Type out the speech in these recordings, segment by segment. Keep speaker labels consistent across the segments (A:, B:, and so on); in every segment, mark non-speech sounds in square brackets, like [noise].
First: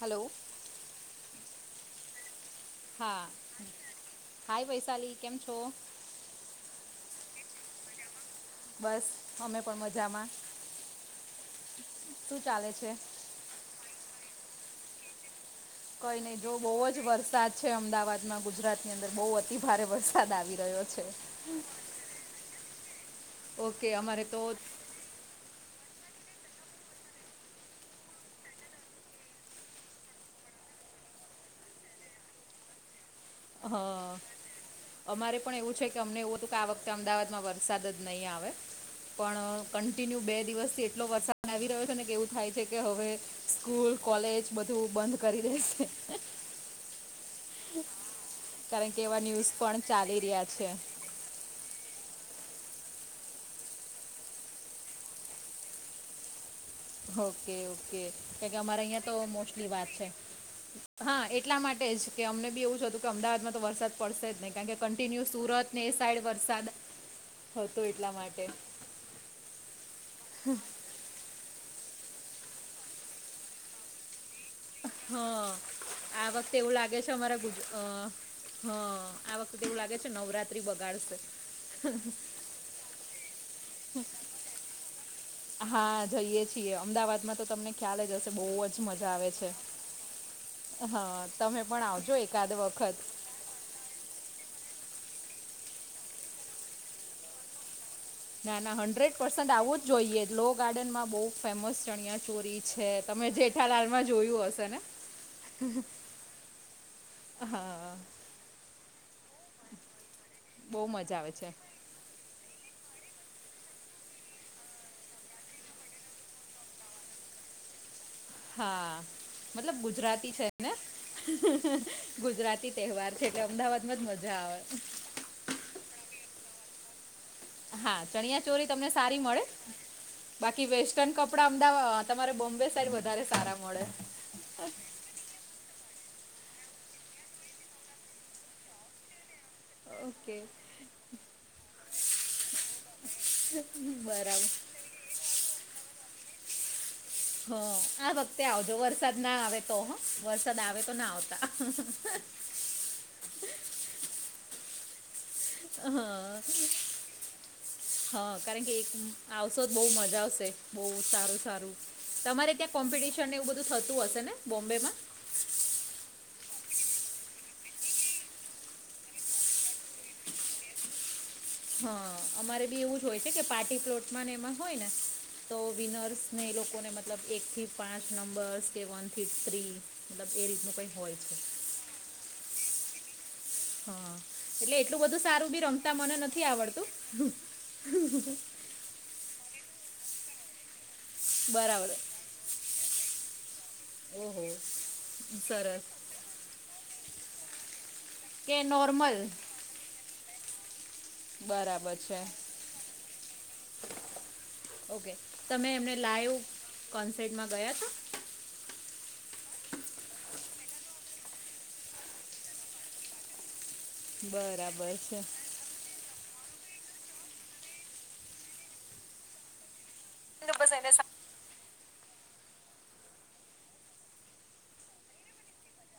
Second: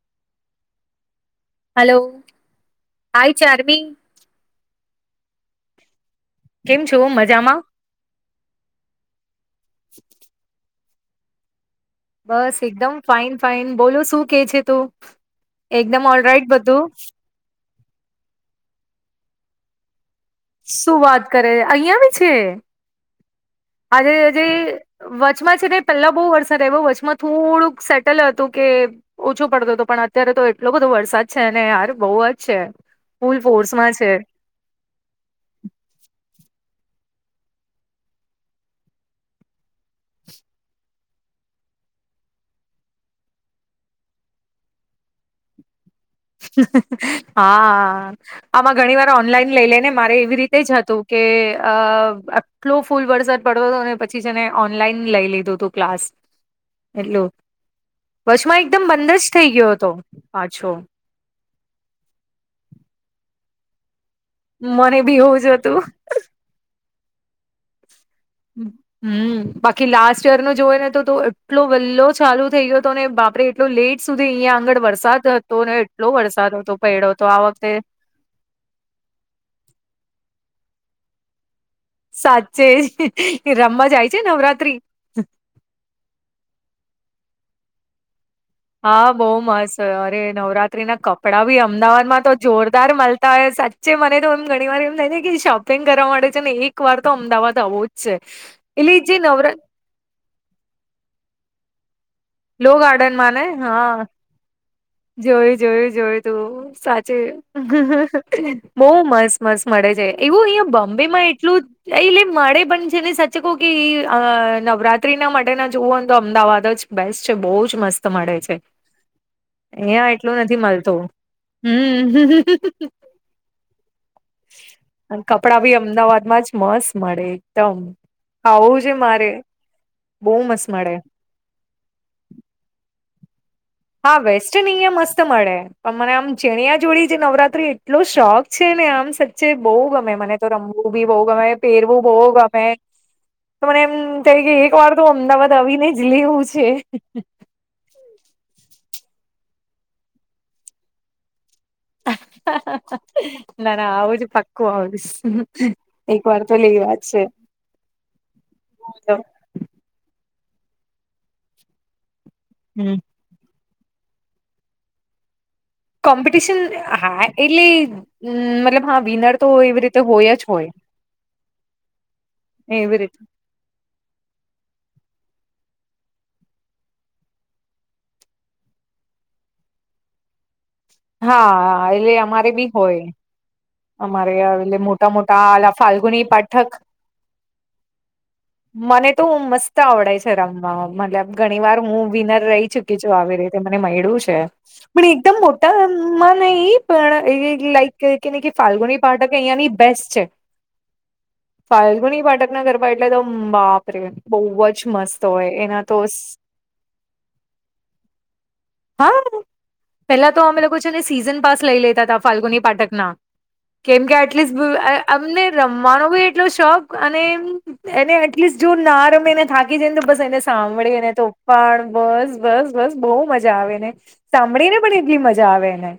A: Hello.
B: Hello
A: હા
B: hi Charmi.
A: Hi Vaishali કેમ છો.
B: કેમ છો મજામાં.
A: બસ અમે પણ મજામાં. શું
B: બસ
A: ચાલે છે
B: એકદમ ફાઇન ફાઈન બોલો શું કે છે તું એકદમ
A: કઈ
B: ઓલ
A: નહીં
B: રાઈટ
A: જો બહુ
B: બધું.
A: જ વરસાદ છે અમદાવાદમાં ગુજરાતની અંદર બહુ અતિભારે વરસાદ આવી રહ્યો
B: શું
A: છે
B: વાત કરે અહિયાં બી છે.
A: ઓકે
B: આજે
A: અમારે તો
B: જે
A: હ
B: વચમાં છે ને પહેલા બહુ વરસાદ એવું વચમાં થોડુંક સેટલ હતું કે ઓછું પડતું હતું પણ અત્યારે તો એટલો બધો વરસાદ છે ને યાર બહુ જ છે. ફૂલ ફોર્સમાં
A: હા.
B: છે
A: અમારે પણ એવું છે કે અમને એવું હતું કે આ વખતે અમદાવાદમાં વરસાદ જ નહીં આવે. પણ કન્ટિન્યુ બે દિવસથી એટલો વરસાદ આવી રહ્યો છે ને કેવું થાય છે કે હવે સ્કૂલ કોલેજ બધું બંધ કરી દેશે.
B: હા આમાં
A: કારણ
B: ઘણી
A: કે
B: વાર
A: એવા ન્યૂઝ
B: ઓનલાઈન લઈ
A: પણ
B: લેને મારે
A: ચાલી
B: એવી
A: રહ્યા
B: રીતે જ
A: છે
B: હતું. કે અ આટલો ફૂલ વરસાદ પડતો હતો ને પછી છે ને ઓનલાઈન લઈ લીધું હતું ક્લાસ. એટલું
A: ઓકે ઓકે કારકે
B: વચમાં
A: અમારે
B: એકદમ
A: અહિયાં તો
B: બંધ જ થઈ ગયો
A: મોસ્ટલી
B: હતો
A: વાત છે.
B: પાછો
A: હા એટલા માટે જ કે અમને બી એવું જ હતું કે અમદાવાદમાં તો વરસાદ પડશે ને કારણ કે
B: મને બી
A: કન્ટિન્યુ
B: એવું જ
A: સુરત
B: હતું
A: ને એ સાઈડ વરસાદ થતો એટલા માટે.
B: હમ્મ બાકી લાસ્ટ યર નો જોવે ને તો એટલો વલ્લો ચાલુ થઈ ગયો હતો ને બાપ રે એટલો લેટ સુધી અહીંયા આગળ વરસાદ
A: હા
B: હતો ને એટલો
A: આ વખતે
B: વરસાદ
A: એવું
B: હતો
A: લાગે છે
B: પડ્યો હતો
A: અમારા
B: આ
A: ગુજ
B: વખતે
A: અ, હા આ વખતે એવું લાગે છે નવરાત્રી બગાડશે.
B: સાચે જ યે રમવા જાય છે નવરાત્રી.
A: હા જઈએ છીએ અમદાવાદમાં તો તમને ખ્યાલ જ હશે બહુવાજ
B: હા બહુ મસ્ત અરે નવરાત્રી ના
A: હા
B: કપડાં ભી
A: તમે પણ
B: અમદાવાદ
A: આવજો
B: માં તો
A: એકાદ
B: જોરદાર
A: વખત
B: મળ સાચે મને તો એમ ઘણી વાર એમ થાય ને કે શોપિંગ કરવા માટે છે ને એક વાર તો અમદાવાદ આવો જ છે
A: ના ના
B: એટલે
A: હંડ્રેડ
B: જે
A: પર્સન્ટ
B: નવરા
A: આવું જ જોઈએ લો ગાર્ડનમાં બહુ ફેમસ ચણીયા ચો ચોળી
B: લો
A: છે
B: ગાર્ડનમાં
A: તમે
B: ને હા
A: જેઠાલાલ માં જોયું હશે ને.
B: જોયું જોયું જોયું લુ સાચે
A: હા
B: બહુ મસ્ત મસ્ત મળે છે એવું અહિયાં
A: બહુ
B: બોમ્બે
A: મજા
B: માં
A: આવે છે
B: એટલું એલે મળે પણ છે ને સાચે કહું કે નવરાત્રી ના માટે ના જોવું હોને તો અમદાવાદ જ બેસ્ટ છે બહુ જ મસ્ત મળે છે.
A: હા મતલબ
B: અહિયાં
A: ગુજરાતી
B: એટલું
A: છે
B: નથી
A: ને.
B: મળતો
A: [unintelligible]
B: હમ
A: ગુજરાતી તહેવાર છે એટલે અમદાવાદમાં જ મજા આવે.
B: અને કપડાં ભી અમદાવાદ માં જ મસ્ત મળે. એકદમ
A: હા ચણિયા ચોરી
B: આવું
A: તમને
B: છે
A: સારી
B: મારે
A: મળે
B: બહુ
A: બાકી
B: મસ્ત મળે
A: વેસ્ટન કપડા અમદાવાદ તમારે બોમ્બે સાઈડ વધારે સારા મળે.
B: હા વેસ્ટર્ન અહીંયા મસ્ત મળે પણ મને આમ ચણીયા ચોળી જે નવરાત્રી એટલો શોખ છે ને આમ છે બો ગમે
A: ઓકે
B: મને તો રમવું બી બહુ ગમે પહેરવું બહુ ગમે મને એમ કઈ
A: બરાબર
B: કે એક વાર તો અમદાવાદ આવીને જ લેવું છે.
A: હ આ વખતે આવજો વરસાદ ના આવે તો વરસાદ આવે તો ના આવતા.
B: [unintelligible] ના ના આવું જ પક્કું આવિશ.
A: હા હા કારણ કે એક આવું સો જ બહુ મજા આવશે બહુ સારું સારું તમારે ત્યાં
B: હમ.
A: કોમ્પિટિશન ટિશન એવું બધું થતું હશે ને બોમ્બેમાં.
B: કોમ્પિટિશન હા એટલે હમ્મ મતલબ હા વિનર તો એવી રીતે હોય જ હોય.
A: હા અમારે બી એવું
B: એવી
A: જ
B: રીતે
A: હોય છે કે પાર્ટી પ્લોટમાં ને એમાં હોય ને- તો વિનર્સને એ લોકોને મતલબ એક થી પાંચ નંબર્સ કે વન થી થ્રી- નક્કી એ રીતનું કઈ -
B: હા એટલે અમારે બી હોય-
A: હા
B: અમારે
A: એટલે એટલું
B: મોટા
A: બધું
B: મોટા
A: સારું બી
B: આલા
A: રમતા મને
B: ફાલ્ગુની
A: નથી
B: પાઠક
A: આવડતું- હ [inaudible]
B: મને તો મસ્ત આવડે છે રમવા મતલબ ઘણી વાર
A: બરાબર
B: હું વિનર રહી ચુકી છું આવી રીત- મને મૈડુ છે
A: ઓહો
B: પણ એકદમ મો-
A: સરસ
B: માં નહી પણ એ લાઈક કે ન કે ફાલ્ગુની પાર્ટ કે અહિયાયાની બેસ્ટ છે.
A: બરાબર છે
B: ફાલ્ગુની પાઠકના ઘરમાં એટલે તો બાપ રે! બહુ જ
A: ઓકે
B: મસ્ત હોય
A: તમે
B: એના
A: એમને
B: તો
A: લાઈવ કોન્સેર્ટમાં ગયા છો.
B: હા- પેલા તો અમે લોકો છે ને સીઝન પાસ લઈ લેતા હતા ફાલ્ગુની પાટકના- કેમ કે આટલીસ્ટ
A: બરાબર
B: [unintelligible]
A: છે
B: અમને- રમવાનો બી એટલો શોખ અને એમ એને એટલીસ્ટ જો ના રમેીને થા- [unintelligible] બસ એને
A: તો એને
B: સાંભળી
A: સા
B: ને તુ - પણ બસ બસ બસ બહુ મજા આવેને સાંભળી ને પણ એટલી મજા આવેને.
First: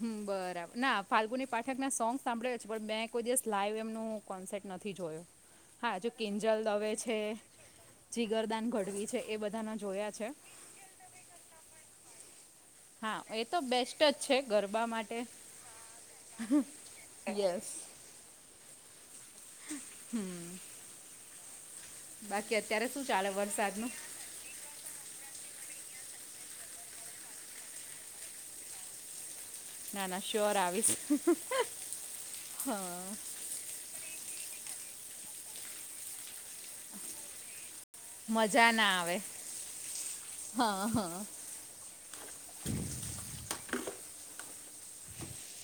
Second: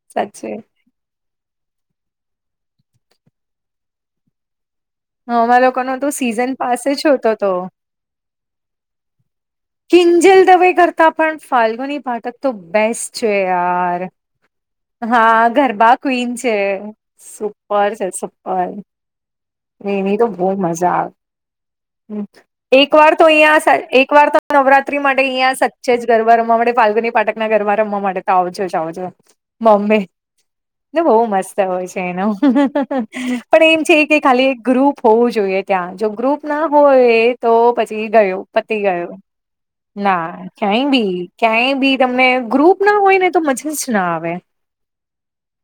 A: હમ બરાબર. ના ફાલ્ગુની પાઠકના સોંગસ સાંભળે છે પણ મે કોઈ દિવસ લાઈવ એમનું કોન્સેટ નથી જોયો.
B: અમારા
A: હા
B: લોકોનો
A: જો
B: તો સીઝન
A: કિંજલ
B: પાસે
A: દવે
B: જ
A: છે.
B: હોતો તો
A: જીગરદાન ગઢવી છે એ બધાના જોયા છે.
B: તો પણ ફાલ્ગુની પાઠક તો બેસ્ટ
A: હા
B: છે
A: એ તો બેસ્ટ
B: યાર.
A: જ છે ગરબા માટે
B: હા ગરબા ક્વીન છે
A: યસ
B: સુપર છે સુપર. એની તો બહુ મજા આવે.
A: બાકી અત્યારે
B: એક
A: શું
B: વાર તો
A: ચાલે
B: અહીયાં
A: વરસાદનું
B: એક વાર તો નવરાત્રી માટે અહિયાં સચ્ચે જ ગરબા રમવા માટે ફાલગુની પાટક ના ગરબા રમવા માટે તો આવજો જ આવજો. બોમ્બે
A: ના ના શ્યોર આવીશ
B: ને બહુ મસ્ત હોય છે એનો.
A: હા
B: પણ એમ છે કે ખાલી એક ગ્રુપ હોવું જોઈએ ત્યાં જો ગ્રુપ ના હોય તો પછી ગયો
A: મજા
B: પતિ
A: ના
B: ગયો.
A: આવે
B: ના ક્યાંય
A: હા
B: બી
A: હા
B: ક્યાંય બી તમને ગ્રુપ ના હોય ને તો મજા જ ના આવે.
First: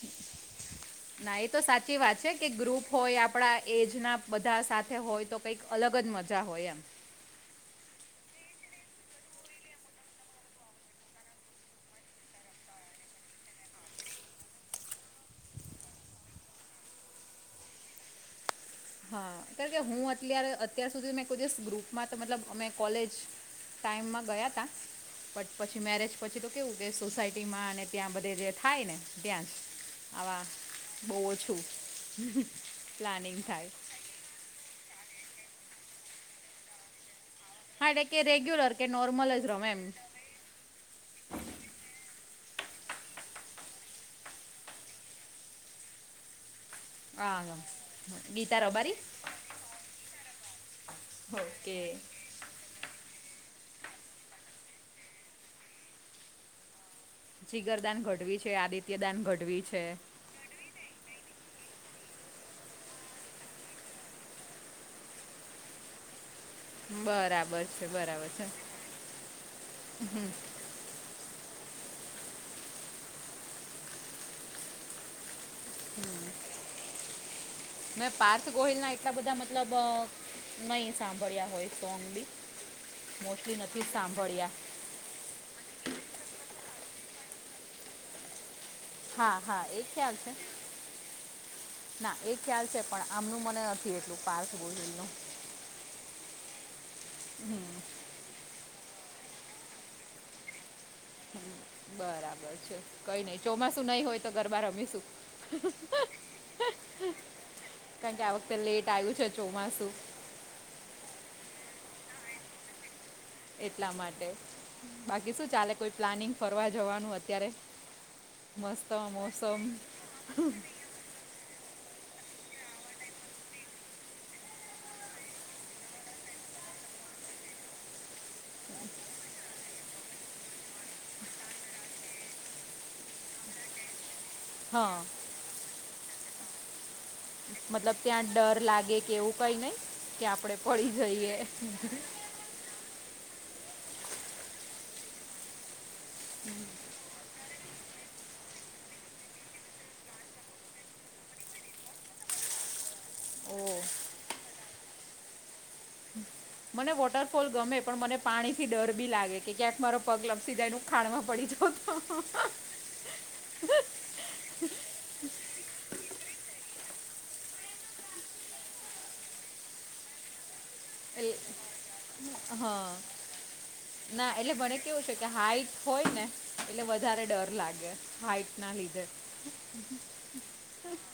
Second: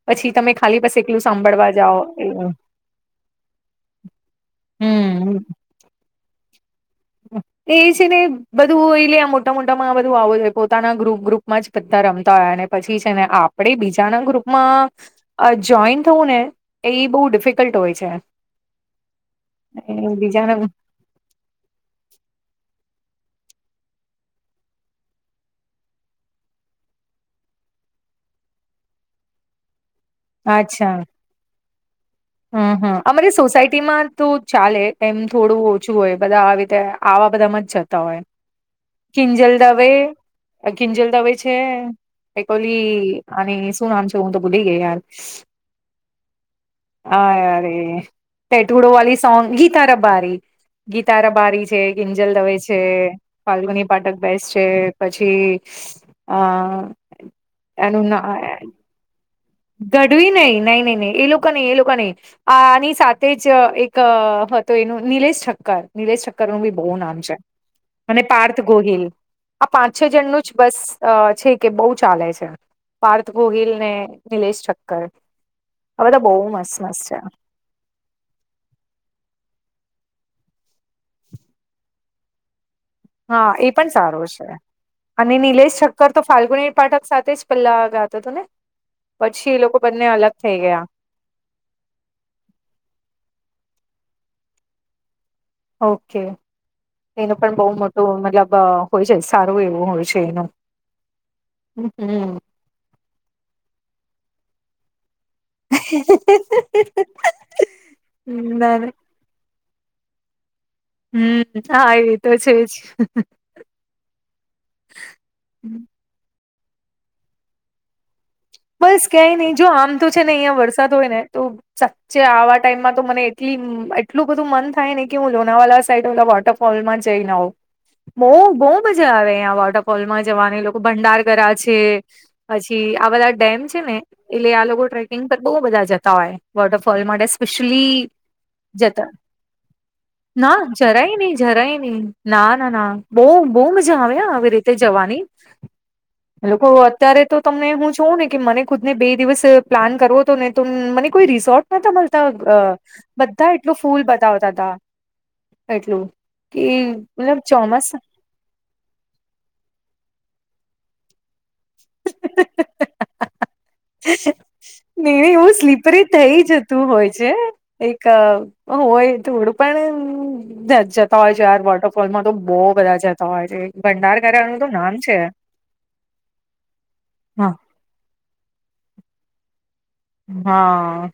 B: પછી તમે ખાલી પાસે એકલું
A: ના એ તો
B: સાંભળવા
A: સાચી
B: જાઓ
A: વાત છે કે
B: એવુ
A: ગ્રુપ હોય, આપણા એજના બધા સાથે હોય
B: હમ
A: તો કંઈક અલગ જ મજા હોય એમ.
B: એ છે ને બધું એ લે આ મોટા મોટામાં બધું આવો જો પોતાના ગ્રુપ ગ્રુપમાં જ બધા રમતા હોય ને પછી છે ને આપણે બીજાના ગ્રુપમાં અ જોઈન થવું ને એ બહુ ડિફિકલ્ટ હોય છે.
A: હા કારણ કે હું
B: એ
A: અત્યારે
B: બીજાના
A: અત્યાર સુધી મેં કોઈ દિવસ ગ્રુપમાં તો મતલબ અમે કોલેજ ટાઈમમાં ગયાતા બટ પછી મેરેજ પછી તો કેવું કે સોસાયટીમાં અને ત્યાં બધે જે થાય ને ત્યાં જ આવા
B: અચ્છા
A: બહુ ઓછું
B: હહ હહ અમરી
A: પ્લાનિંગ થાય
B: સોસાયટી માં તો ચાલે એમ થોડું ઓછું હોય બધા આવી રીતે આવા બધામાં
A: હા
B: જતા
A: એટલે
B: હોય.
A: કે રેગ્યુલર કે નોર્મલ જ
B: કિંજલ
A: રમે એમ
B: દવે કિંજલ દવે છે એક ઓલી આની શું નામ છે હું તો ભૂલી ગઈ યાર અ
A: આ
B: અરે
A: ગીતા
B: ટેટુડો
A: રબારી
B: વાલી સોંગ ગીત તા રબારી ગીતા રબારી
A: ઓકે
B: છે, કિંજ જલ દવે છે ફાલ્ગુની પાટક બેસ છે પછી અ
A: જીગરદાન
B: એનું
A: ગઢવી છે આદિત્ય દાન ગઢવી છે
B: વી ન નહી નહી ન એ લોકો નહી એ લોકો નહિ આની સાથે જ એક હતો એનું નિલેશ ઠક્કર નિલેશ ઠક્કરનુંું બી બહુ નામ છે
A: બરાબર છે
B: અને
A: બરાબર છે
B: પાર્થ ગોહિલ આ પાંચ છ જણનુંું જ બસ છે કે બહુ ચાલે છે પાર્થ ગોહિલ ને નિલેશ ઠક્કર આ બધા બહુ મસ્ત મસ્ત છે
A: મે પાર્થ ગોહિલ ના એટલા બધા મતલબ નહી સાંભળ્યા હોય સોંગ બી
B: હા
A: મોસ્ટલી
B: એ
A: નથી
B: પણ
A: જ
B: સારું છે
A: સાંભળ્યા
B: અને નિલેશ છઠક્કર તો ફાલ્ગુની પાઠક સાથે જ પલ્લા ગયા હતો હતો ને
A: હા
B: પછી એ
A: હા
B: લોકો બંને
A: ખ્યાલ છે
B: અલગ થઈ ગયા
A: ના એ ખ્યાલ છે પણ આમનું મને નથી એટલું પારથ બોનું
B: ઓકે એનું પણ બહુ મોટું મતલબ હોય છે સારું એવું હોય છે એનું હમ
A: બરાબર છે કઈ નઈિ ચોમાસું નહી હોય તો ગરબા રમીશું કારણ કે આ વખતે
B: ના
A: લેટ
B: ના
A: આવ્યું છે ચોમાસું
B: હમ હા એવી તો છે જ
A: એટલા માટે બાકી શું ચાલે કોઈ પ્લાનિંગ ફરવા જવાનું અત્યારે મસ્ત
B: બસ ક્યાંય નહી
A: મોસમ
B: જો આમ તો છે ને અહંયા વરસાદ હોય ને તો સાચ્ચે આવા ટાઈમમાં તો મને એટલી એટલું બધું મન થાય ને કે હું લોનાવાલા સાઈડ ઓલા વોટર ફલમાં જઈ નવ બહ બહુ મજા આવેયા વોટરફોલમાં જવાની લોકો ભંડાર કર્યા છે પછી આ બધા ડેમ છે ને એટલે આ લોકો
A: હા
B: ટ્રેકિંગ પર બહુ બધા જતા હોય વોટરફોલ માટે કછલી
A: મતલબ ત્યાં ડર લાગે
B: જતા
A: કે એવું કંઈ નહીં કે આપણે
B: ના
A: પડી
B: જરાય નહી
A: જઈએ
B: જરાય નહી ના ના ના બહ બહ મજા આવે આવી રીતે જવાની લોકો અત્યારે તો તમને હું જોઉં ને કે મને ખુદ ને બે દિવસ પ્લાન કરવો હતો ને તો મને કોઈ રિસોર્ટ નતા મળતા બધા
A: ઓ
B: એટલું ફૂલ બતાવતા હતા એટલું કે
A: મને
B: મતલબ
A: વોટરફોલ ગમે
B: ચોમાસા
A: પણ મને પાણી થી ડર બી લાગે કે ક્યાંક મારો પગ લપસી જાય ન ખાડમાં પડી જ તો
B: નિ એવું સ્લીપરી થઇ જતું હોય છે એક હોય તેવડું પણણ જતા હોય છે યાર વોટરફોલમાં તો બહુ
A: હા
B: બધા જતા હોય છે ભંડાર
A: ના એટલે
B: ઘ્યાનું તો
A: મને
B: નામ
A: કેવું
B: છે
A: કે હાઈટ હોય ને એટલે વધારે
B: હા
A: ડર લાગે હાઈટના લીધે હ હ
B: હા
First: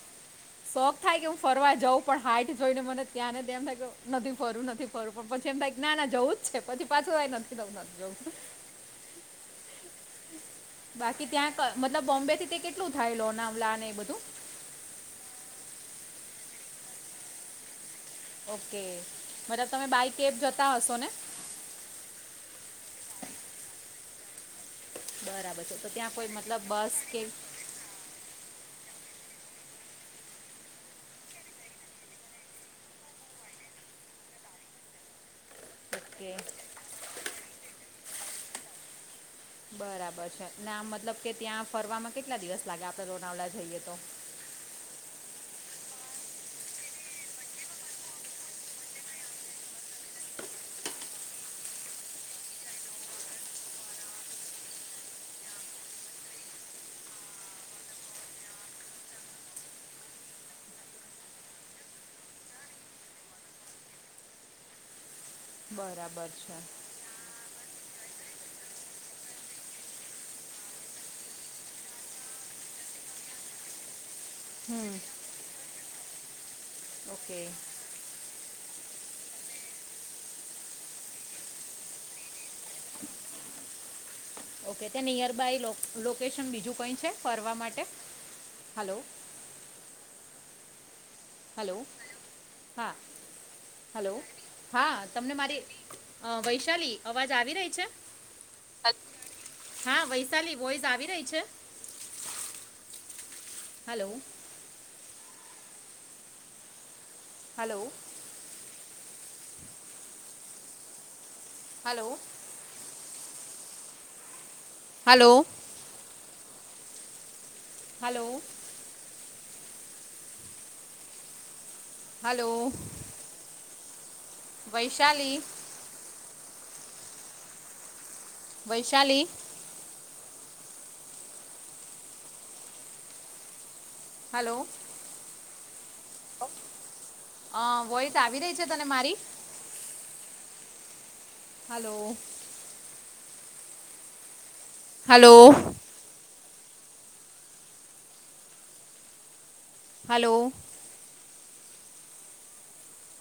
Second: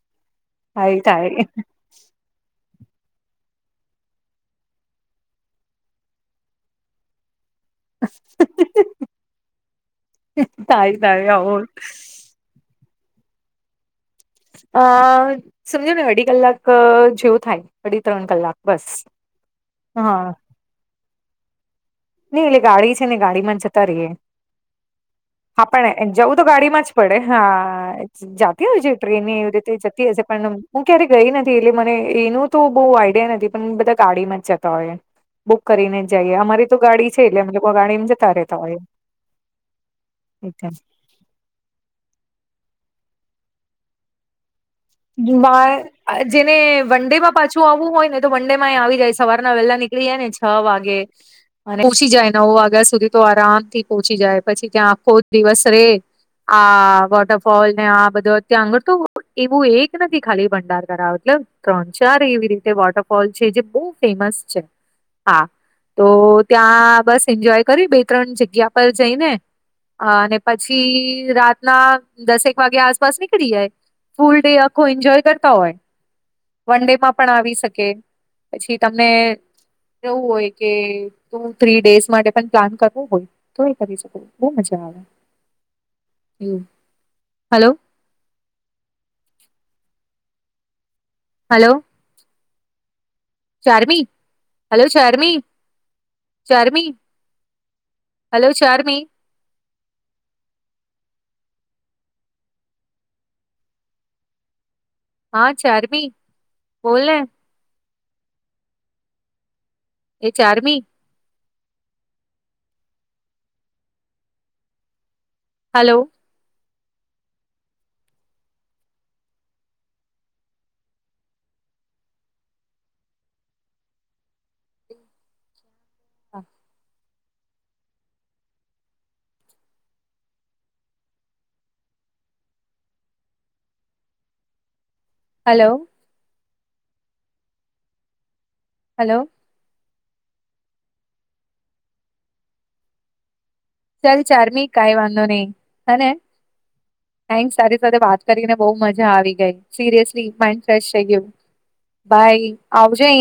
A: શોખ થાય કે હું ફરવા જઉં પણ હાઈઇટ જોઈને મને ત્યાંને એમ થ નથી ફરું નથી ફરું પણ પછી એમ થાયં ના જવું જ છે પછી પાછળઈ નથી દઉ જોઉ
B: થાય
A: બાકી
B: થાય આવું
A: ત્યાં મતલબ બોમ્બે થી તે કેટલું થાય લોનાવલા એ બધું
B: અ સમજો ને અઢી કલાક જેવું થાય અડી ત્રણ ક
A: ઓકે મલબ તમે બાય કેબ જતા હશો ને
B: નઈ એટલે ગાડી છે ને ગાડી માં જતા રએ હા
A: બરાબર છે તો
B: પણ
A: ત્યાં કોઈ
B: જવું તો
A: મતલબ
B: ગાડીમાં જ
A: બસ
B: પડે
A: કે
B: હા જતી હોય છે ટ્રેન એવી રીતે જતી હશે પણ હું ક્યારે ગઈ નથી એટલે મને એનું તો બહુ આઈડિયા નથી પણ બધા કાઢીમાં જતા હોય બુક કરીને જ
A: ઓકે
B: જઈએ અમારી તો ગાડી છે એટલે મતલબ ગાડીમાં જતા રહેતા હોય
A: બરાબર છે ના આમ મતલબ કે ત્યાં ફરવામાં કેટલા દિવસ લાગે આપણે લોનાવલા જઈએ તો
B: જુબ જેને વન ડે માં પાછું આવવું હોય ને તો વન ડે માં આવી જાય સવારના વહેલા નીકળી જાય ને છ વાગે અને પહોચી જાય નવ વાગ્યા સુધી તો આરામ થી પહોંચી જાય પછી ત્યાં આખો દિવસ રે આ વોટરફોલ ને આ બધો અત્યાં આગળ તો એક નથી ખાલી ભંડાર કરા મતલ ત્રણ ચાર એવી રીતે વોટરફોલ છે જે બહુ ફેમસ છે
A: [inaudible]
B: હા તો
A: બરાબર છે
B: ત્યાં બસ એન્જોય કર્યું બે ત્રણ જગ્યા પર જઈને હ અને પછી રાતના દસેક વાગ્યા આસપાસ નીકળી જાય ફૂલ ડે આખું
A: હમ
B: એન્જોય કરતા હોય વન ડે માં પણ
A: ઓકે
B: આવી શકે પછી તમને એવું હોય કે તું થ્રી ડેસ માટે પણ પ્લાન કરવો હોય તો એ કરી શકો બહુ મજા
A: ઓકે
B: આવે
A: ત્યાં નિયરબાય લો લોકેશન
B: એવું
A: બીજું કંઈ છે ફરવા
B: હલો
A: માટે હલો હલો હા
B: ચાર્મી
A: હલો
B: હલો
A: હા તમને
B: ચાર્મી
A: મારી અ
B: ચાર્મી
A: વૈશાલી અવાજ આવી રહી છે
B: હલો ચાર્મી
A: હા વૈશાલી વોઈઝ આવી રહી છે હલો
B: હા ચાર્વીી બોલ
A: હલો
B: એ ચારમી
A: hello hello
B: hello
A: hello hello Vaishali Vaishali hello
B: hello
A: હ વય તો આવી રહી છે તને
B: હલો
A: મારી હલો
B: ચાલ ચર્મી કાય વાંધો
A: હલો
B: નહી હ થન્ તારી સાથે વાત કરીને બહ મજા આવી ગઈ સિરિયસલી
A: હલો
B: ફ થઈ ગયું ભાય આવજે અહં